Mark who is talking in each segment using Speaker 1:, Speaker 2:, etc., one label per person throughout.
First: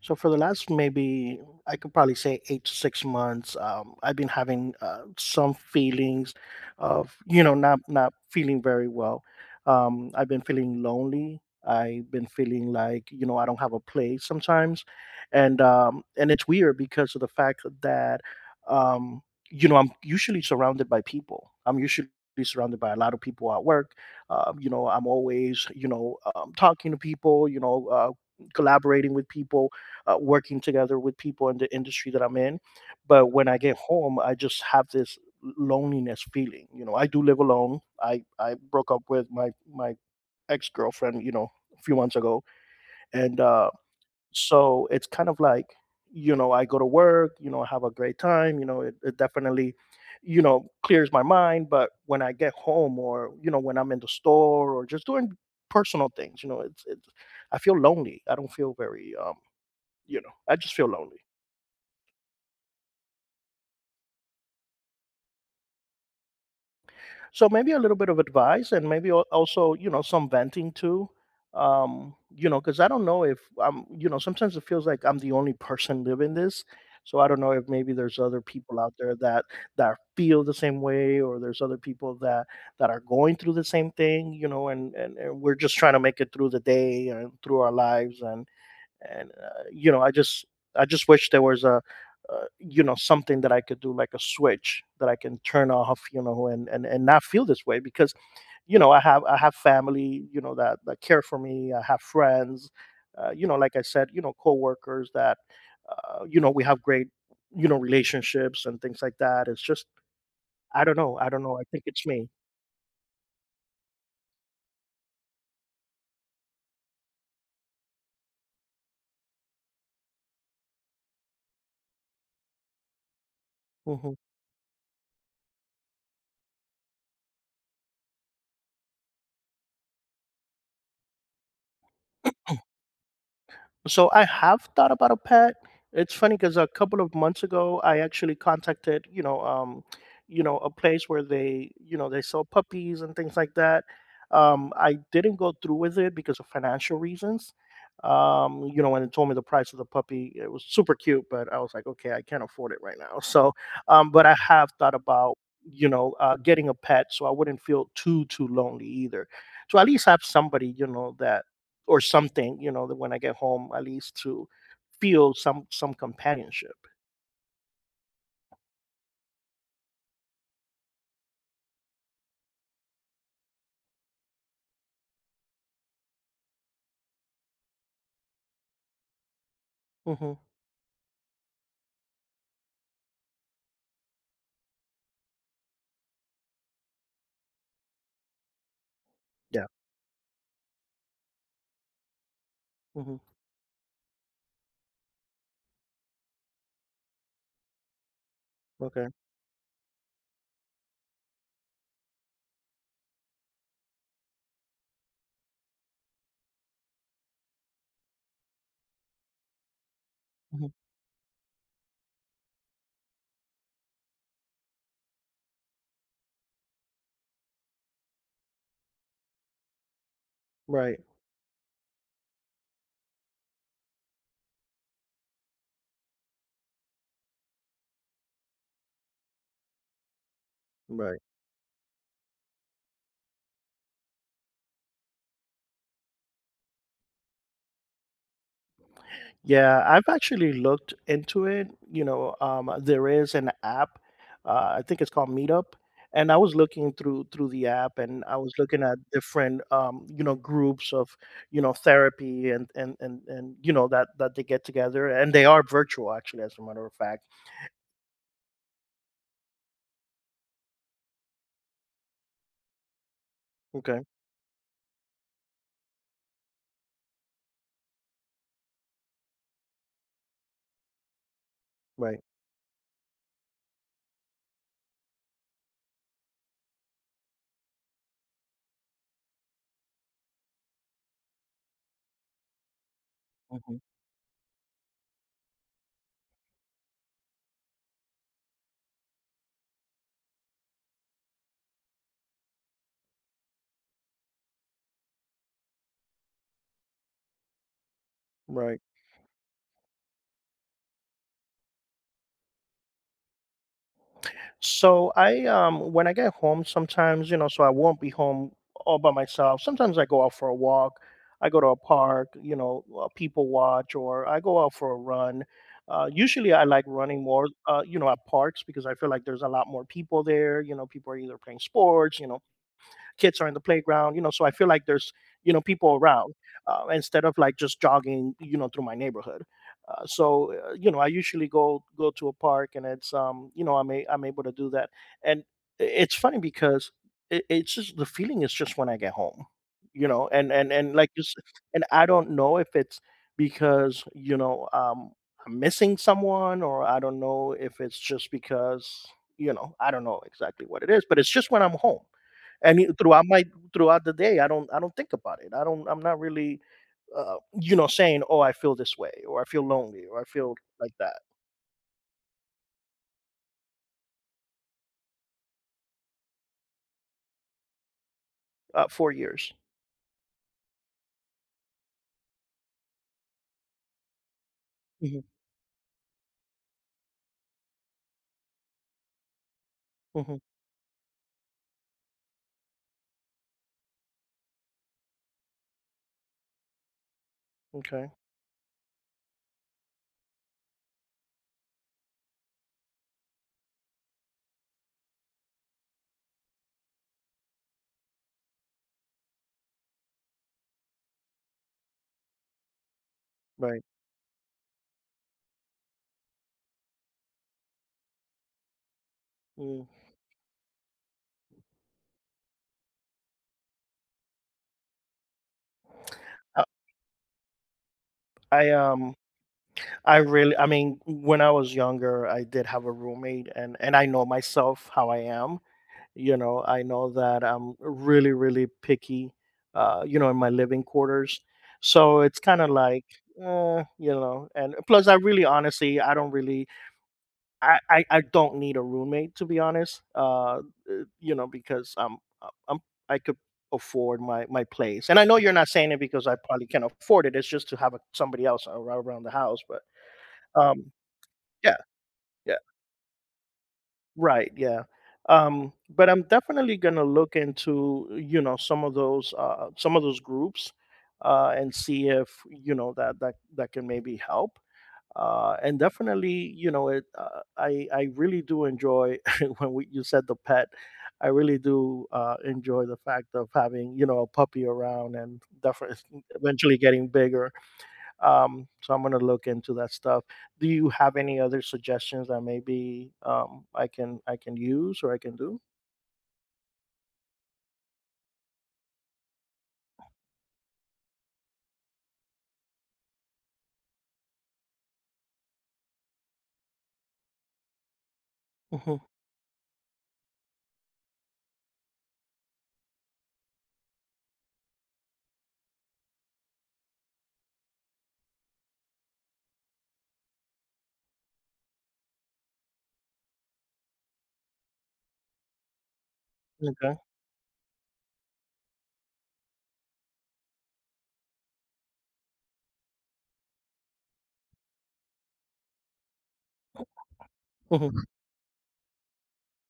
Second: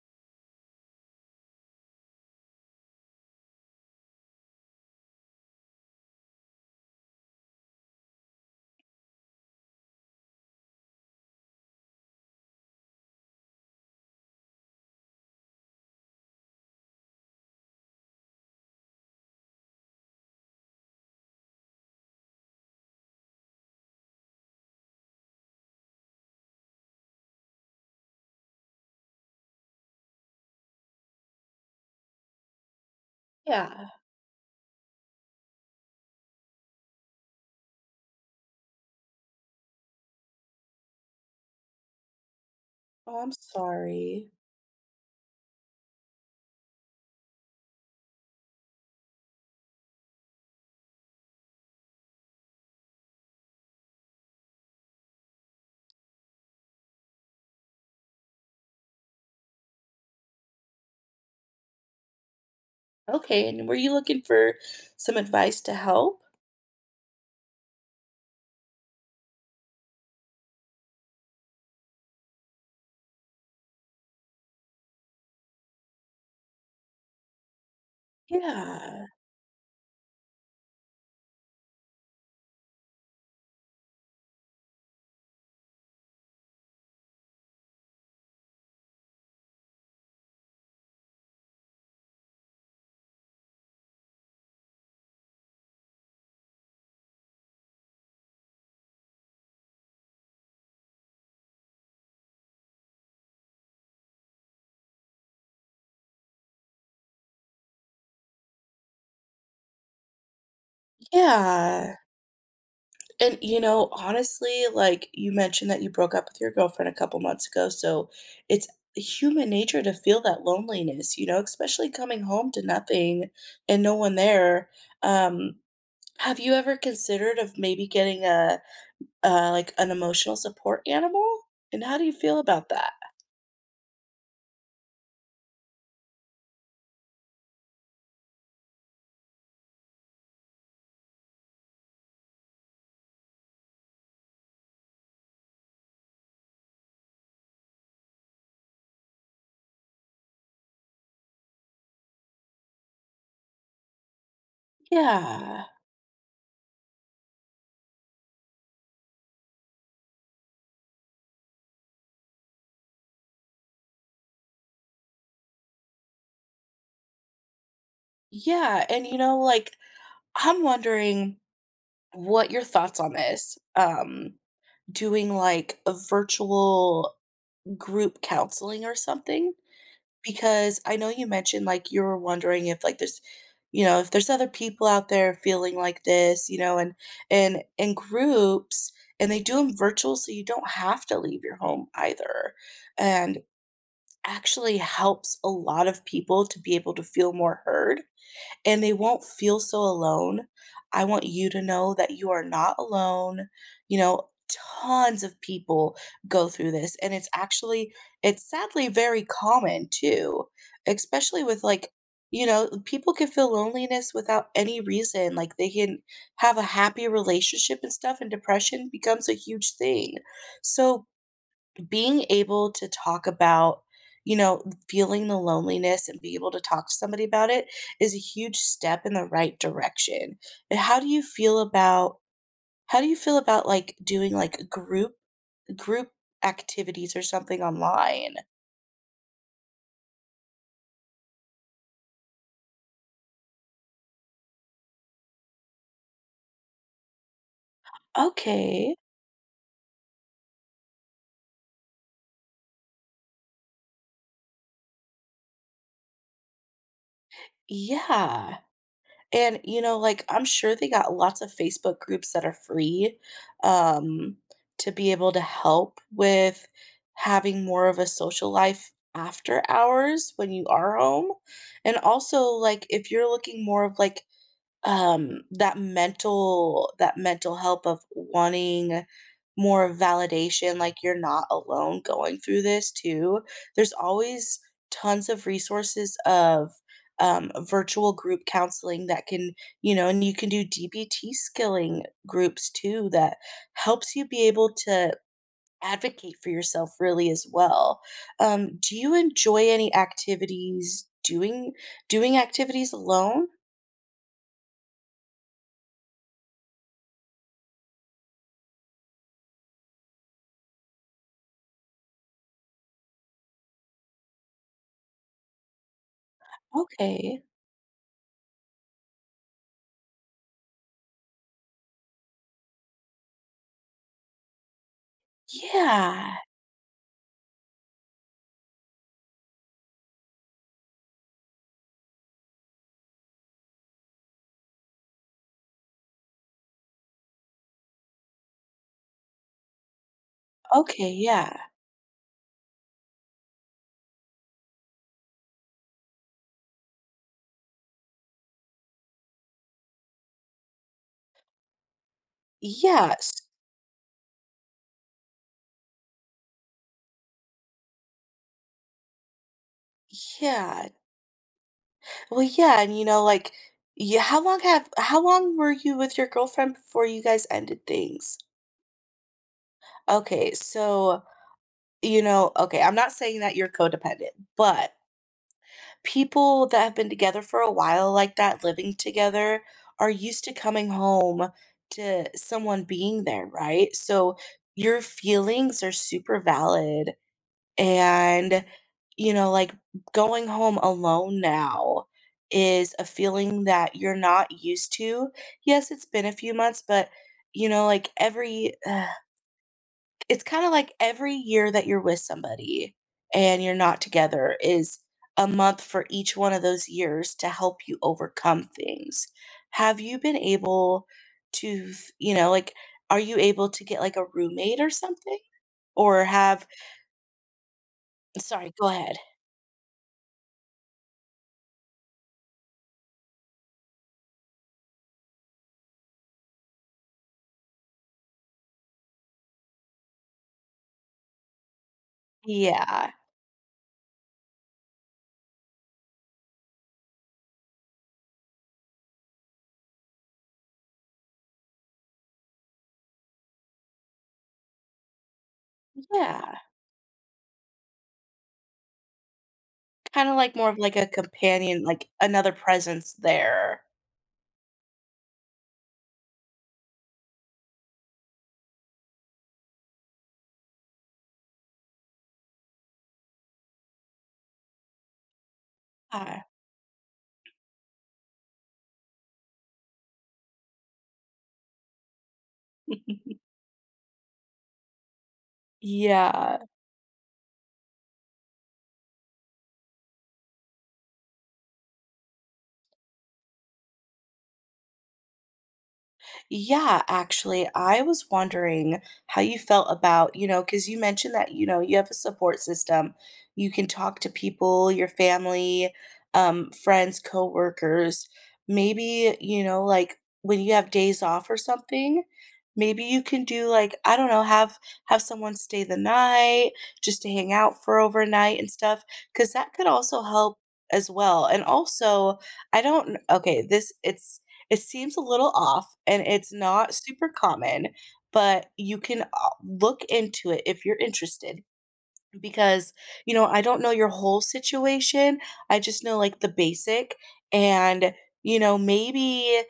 Speaker 1: So for the last maybe I could probably say 8 to 6 months, I've been having some feelings of you know, not feeling very well. I've been feeling lonely. I've been feeling like you know I don't have a place sometimes, and it's weird because of the fact that um, you know I'm usually surrounded by people. I'm usually surrounded by a lot of people at work. You know I'm always you know talking to people. You know collaborating with people working together with people in the industry that I'm in. But when I get
Speaker 2: Yeah.
Speaker 1: home, I just have this loneliness feeling. You know, I do live alone. I broke up with my ex girlfriend. You know, a few months ago,
Speaker 2: Oh, I'm
Speaker 1: and
Speaker 2: sorry.
Speaker 1: so it's kind of like you know I go to work, you know, I have a great time, you know, it definitely you know clears my mind. But when I get home, or you know when I'm in the store or just doing personal things, you know, it's I feel lonely. I don't feel very you know, I just feel lonely.
Speaker 2: Okay, and were you looking for some advice to help?
Speaker 1: So maybe a little bit of advice, and maybe also, you know, some venting too. You know, because I don't know if I'm, you know, sometimes it feels like I'm the only person living this. So I don't know if maybe there's other people out
Speaker 2: Yeah.
Speaker 1: there that that feel the same way, or there's other people that that are going through the same thing, you know, and and we're just trying to make it through the day and through our lives. And you know, I just wish there was a you know, something that I could do, like a switch that I can turn off, you know, and and not feel this way. Because you know, I have family, you know, that that care for me. I have friends, you know, like I said, you know, coworkers that you know, we have great, you know, relationships and things like that. It's just, I don't know, I don't know, I think
Speaker 2: Yeah.
Speaker 1: it's me.
Speaker 2: And, you know, honestly, like you mentioned that you broke up with your girlfriend a couple months ago, so it's human nature to feel that loneliness, you know, especially coming home to nothing and no
Speaker 1: Mm-hmm.
Speaker 2: one there. Um, have you ever considered of maybe getting a like an emotional support animal? And how do you feel about that?
Speaker 1: So I have thought about a pet. It's funny because a couple of months ago, I actually contacted, you know, a place where they, you know, they sell puppies and things like that. I didn't go through with it because of financial reasons. You know, when it told me the price of the puppy, it was super cute, but I was like, okay, I can't afford it right now. So, but I have thought about,
Speaker 2: Yeah.
Speaker 1: you know, getting a pet, so I wouldn't feel too lonely either. So at least have somebody, you know, that, or something, you know, that when I get home, at least to feel some companionship.
Speaker 2: Yeah, and you know, like I'm wondering what your thoughts on this. Doing like a virtual group counseling or something,
Speaker 1: Mhm.
Speaker 2: because I know you mentioned like you were wondering if like there's, you know, if there's other people out there feeling like this, you know, and and groups, and they do
Speaker 1: Yeah.
Speaker 2: them virtual so you don't have to leave your home either.
Speaker 1: Mhm.
Speaker 2: And actually helps a lot of people to be able to feel more heard and they
Speaker 1: Okay.
Speaker 2: won't feel so alone. I want you to know that you are not alone. You know, tons of people go through this, and it's actually it's sadly very common too,
Speaker 1: Mhm.
Speaker 2: especially with like you know, people can feel loneliness without any reason. Like they can have a happy relationship and stuff, and depression becomes a huge thing.
Speaker 1: Right.
Speaker 2: So being able to talk about, you know, feeling the loneliness and be able to talk to somebody about it is a huge step in the right direction. But how do
Speaker 1: Right.
Speaker 2: you feel about how do you feel about like doing like group group activities or something online?
Speaker 1: Yeah, I've actually looked into it. You know, there is an app. I think it's called Meetup, and I was looking through the app, and I was looking
Speaker 2: Okay.
Speaker 1: at different, you know, groups of, you know, therapy and and you know, that that they get together, and they are virtual actually, as a matter of fact.
Speaker 2: Yeah. And, you know, like, I'm sure they got lots of Facebook groups that are free,
Speaker 1: Okay,
Speaker 2: um, to be able to help with having more of a social life after hours when you are home. And
Speaker 1: right,
Speaker 2: also, like, if you're looking more of like that mental help of wanting more validation, like you're not alone going through this too.
Speaker 1: hmm,
Speaker 2: There's always tons of resources of virtual group counseling that can you know, and you can do DBT skilling groups too that helps you be able to advocate for yourself really as well.
Speaker 1: right.
Speaker 2: Do you enjoy any activities doing doing activities alone?
Speaker 1: So I when I get home sometimes, you know, so I won't be home all by myself. Sometimes I go out for a walk. I go to a park, you know, people watch, or I go out for a run. Usually I like running
Speaker 2: Okay.
Speaker 1: more you know, at parks, because I feel like there's a lot more people there, you know, people are either playing sports, you know, kids are in the playground, you know, so I feel like there's, you know, people around,
Speaker 2: Yeah.
Speaker 1: instead of like just jogging, you know, through my neighborhood, so you know, I usually go to a park, and it's you know, I'm able to do that. And it's funny because it's just the feeling is just when I get home, you know, and and like
Speaker 2: Okay,
Speaker 1: just,
Speaker 2: yeah.
Speaker 1: and I don't know if it's because, you know, I'm missing someone, or I don't know if it's just because, you know, I don't know exactly what it is, but it's just when I'm home and throughout
Speaker 2: Yes.
Speaker 1: my, throughout the day, I don't, I don't think about it. I don't, I'm not really you know, saying, "Oh, I feel this way," or "I feel lonely," or "I feel
Speaker 2: Yeah.
Speaker 1: like that."
Speaker 2: Well, yeah, and, you know, like, yeah, how long have how long were you with your girlfriend before you guys ended things?
Speaker 1: 4 years.
Speaker 2: Okay, so, you know, okay, I'm not saying that you're codependent, but
Speaker 1: Hmm.
Speaker 2: people that have been together for a while like that, living together, are
Speaker 1: Hmm.
Speaker 2: used to coming home to someone being there, right? So your feelings are super valid.
Speaker 1: Okay.
Speaker 2: And, you know, like, going home alone now is a feeling that you're not used to. Yes, it's been a few months, but, you know, like, every it's kinda like every year that you're with somebody and you're
Speaker 1: Right.
Speaker 2: not together is a month for each one of those years to help you overcome things.
Speaker 1: Mm.
Speaker 2: Have you been able to you know, like, are you able to get, like, a roommate or something? Or
Speaker 1: Uh,
Speaker 2: have
Speaker 1: I
Speaker 2: sorry, go
Speaker 1: um
Speaker 2: ahead.
Speaker 1: I really, I mean, when I was younger, I did have a roommate, and I know myself how I am. You know, I know that I'm really picky, uh, you know, in my living quarters, so it's kind of like,
Speaker 2: Yeah,
Speaker 1: you know, and plus, I really honestly, I don't really, I don't need a roommate, to be honest. You know, because I'm I'm, I could afford my place, and I know you're not saying it because I
Speaker 2: yeah,
Speaker 1: probably can afford it. It's just to have a, somebody else around the house, but
Speaker 2: kinda like more of
Speaker 1: um,
Speaker 2: like a
Speaker 1: yeah,
Speaker 2: companion, like another
Speaker 1: yeah,
Speaker 2: presence there.
Speaker 1: right, yeah. But I'm definitely gonna look into, you know, some of those, uh, some of those groups, and see if, you know, that that that can maybe help. And definitely,
Speaker 2: Ah.
Speaker 1: you know, it, uh, I really do enjoy when we, you said the pet, I really do, enjoy the fact of having, you know, a puppy around, and definitely
Speaker 2: Yeah.
Speaker 1: eventually getting bigger. So I'm going to look into that stuff. Do you have any other suggestions that maybe, I can use or I can do?
Speaker 2: Yeah, actually, I was wondering how you felt about, you know, because you mentioned that, you know, you have a support system. You can talk to people, your family, friends, coworkers.
Speaker 1: Mhm,
Speaker 2: Maybe, you know, like when you have days off or something, maybe you can do like, I don't know, have someone stay the night just to hang out for overnight and stuff, because that could also help as well. And also, I don't, okay, this it's it seems a little off, and it's not
Speaker 1: okay.
Speaker 2: super common, but you can, look into it if you're interested because, you know, I don't know your whole situation, I just know, like, the basic,
Speaker 1: Mhm,
Speaker 2: and, you know, maybe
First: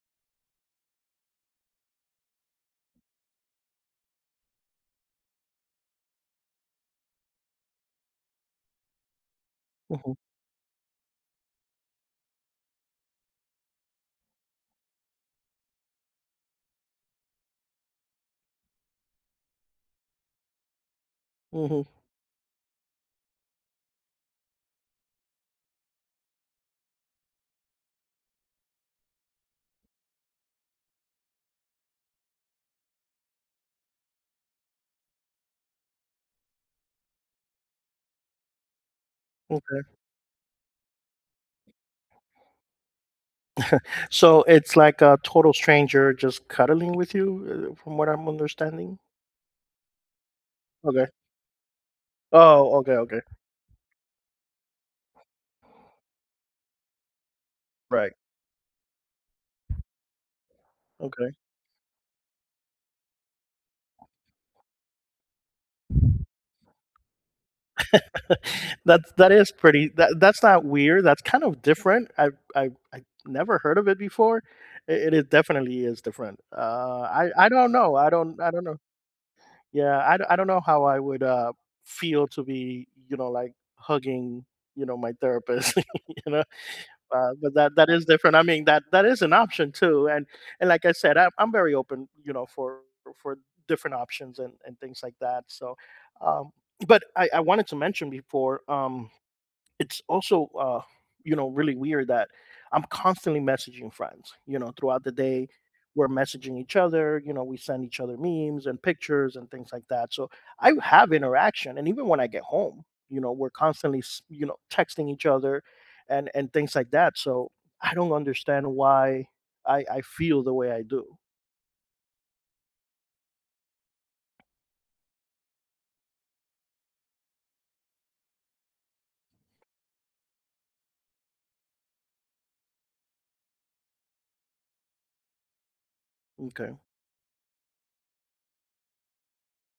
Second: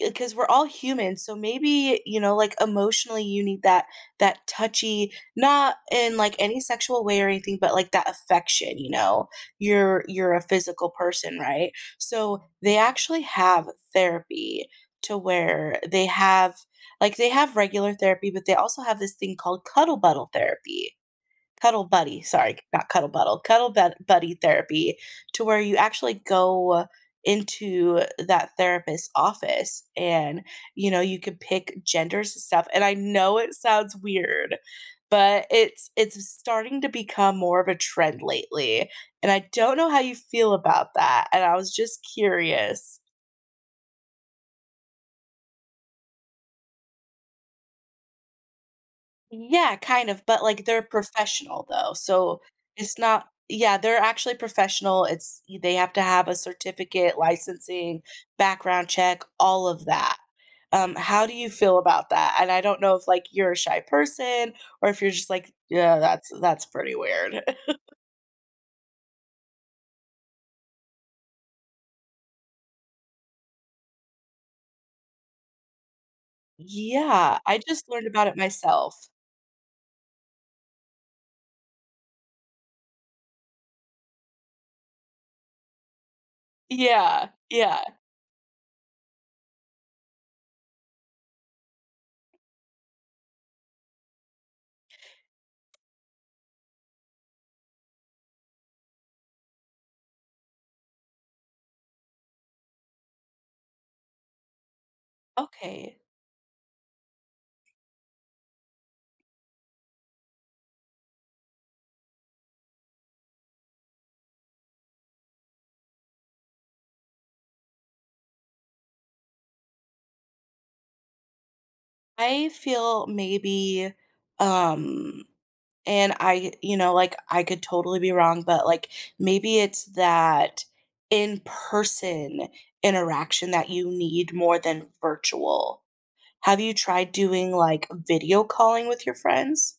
Speaker 2: because we're all humans, so maybe you know like emotionally you need that that touchy, not in like any sexual way or anything, but like that affection, you know,
Speaker 1: mhm,
Speaker 2: you're a physical person, right? So they actually have therapy to where they have like they have regular therapy, but they also have this thing called cuddle buddle therapy.
Speaker 1: mhm,
Speaker 2: Cuddle buddy, sorry, not cuddle buddle, cuddle bed buddy therapy to where you actually go into that therapist's office, and you know you could pick genders and stuff, and I know it sounds weird, but it's starting to become more of a trend lately, and I don't
Speaker 1: okay,
Speaker 2: know how you feel about that, and I was just curious.
Speaker 1: so it's like a total stranger just cuddling with you, from what I'm understanding?
Speaker 2: Yeah, kind of, but, like, they're
Speaker 1: Okay.
Speaker 2: professional, though, so
Speaker 1: Oh, okay,
Speaker 2: it's
Speaker 1: okay.
Speaker 2: not Yeah, they're actually professional, it's they have to have a certificate, licensing,
Speaker 1: Right.
Speaker 2: background check, all of that. How do
Speaker 1: Okay.
Speaker 2: you feel about that? And I don't know if, like, you're a shy person or if you're just like, "Yeah, that's pretty weird."
Speaker 1: That's, that is pretty, that that's not weird, that's kind of different. I, I never heard of it before. It definitely is different. I
Speaker 2: Yeah,
Speaker 1: I
Speaker 2: I
Speaker 1: don't
Speaker 2: just
Speaker 1: know.
Speaker 2: learned
Speaker 1: I
Speaker 2: about it
Speaker 1: don't, I don't know.
Speaker 2: myself.
Speaker 1: Yeah, I d I don't know how I would, feel to be, you know, like, hugging, you know, my therapist, you know?
Speaker 2: Yeah,
Speaker 1: But that,
Speaker 2: yeah.
Speaker 1: that is different. I mean, that that is an option too. And like I said, I'm very open, you know, for different options and things like that. So, um, but I wanted to mention before. It's also you know, really weird that I'm constantly messaging friends, you know, throughout the day,
Speaker 2: Okay.
Speaker 1: we're messaging each other, you know, we send each other memes and pictures and things like that, so I have interaction. And even when I get home, you know, we're constantly you know, texting each other and things like that. So I don't understand why I feel the way I do.
Speaker 2: I feel maybe, um and I you know, like, I could totally be wrong, but, like, maybe it's that in-person interaction that you need more than virtual. Have
Speaker 1: Okay.
Speaker 2: you tried doing, like, video calling with your friends?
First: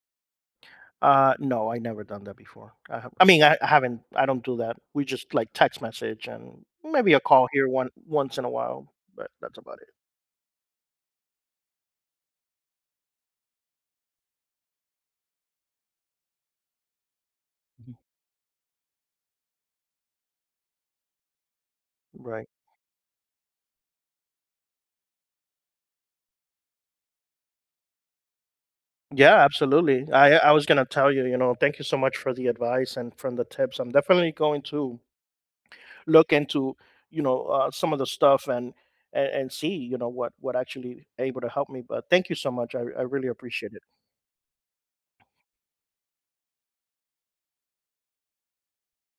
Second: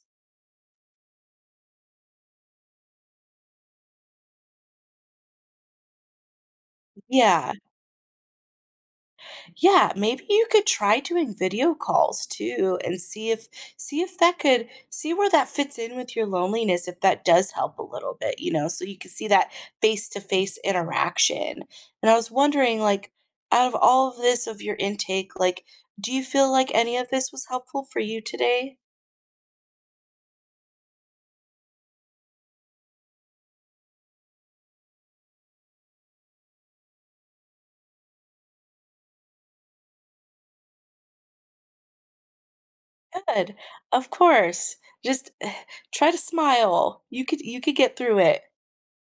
Speaker 1: No, I never done that before. I have, I mean, I I haven't, I don't do that. We just, like, text message, and maybe a call
Speaker 2: Yeah.
Speaker 1: here, one, once in a while, but that's about it.
Speaker 2: Yeah, maybe you could try doing video calls too and see if that could see where that fits in with your loneliness if that does help a
Speaker 1: Mhm.
Speaker 2: little bit, you know, so you can see that face-to-face interaction. And I was
Speaker 1: Right.
Speaker 2: wondering like out of all of this of your intake, like do you feel like any of this was helpful for you today?
Speaker 1: Yeah, absolutely. I was gonna tell you, you know, thank you so much for the advice and from the tips. I'm definitely going to look into, you know, some of the stuff and and see, you know, what actually able to help me, but thank you so much. I really
Speaker 2: Good.
Speaker 1: appreciate it.
Speaker 2: Of course. Just try to smile. You could get through it.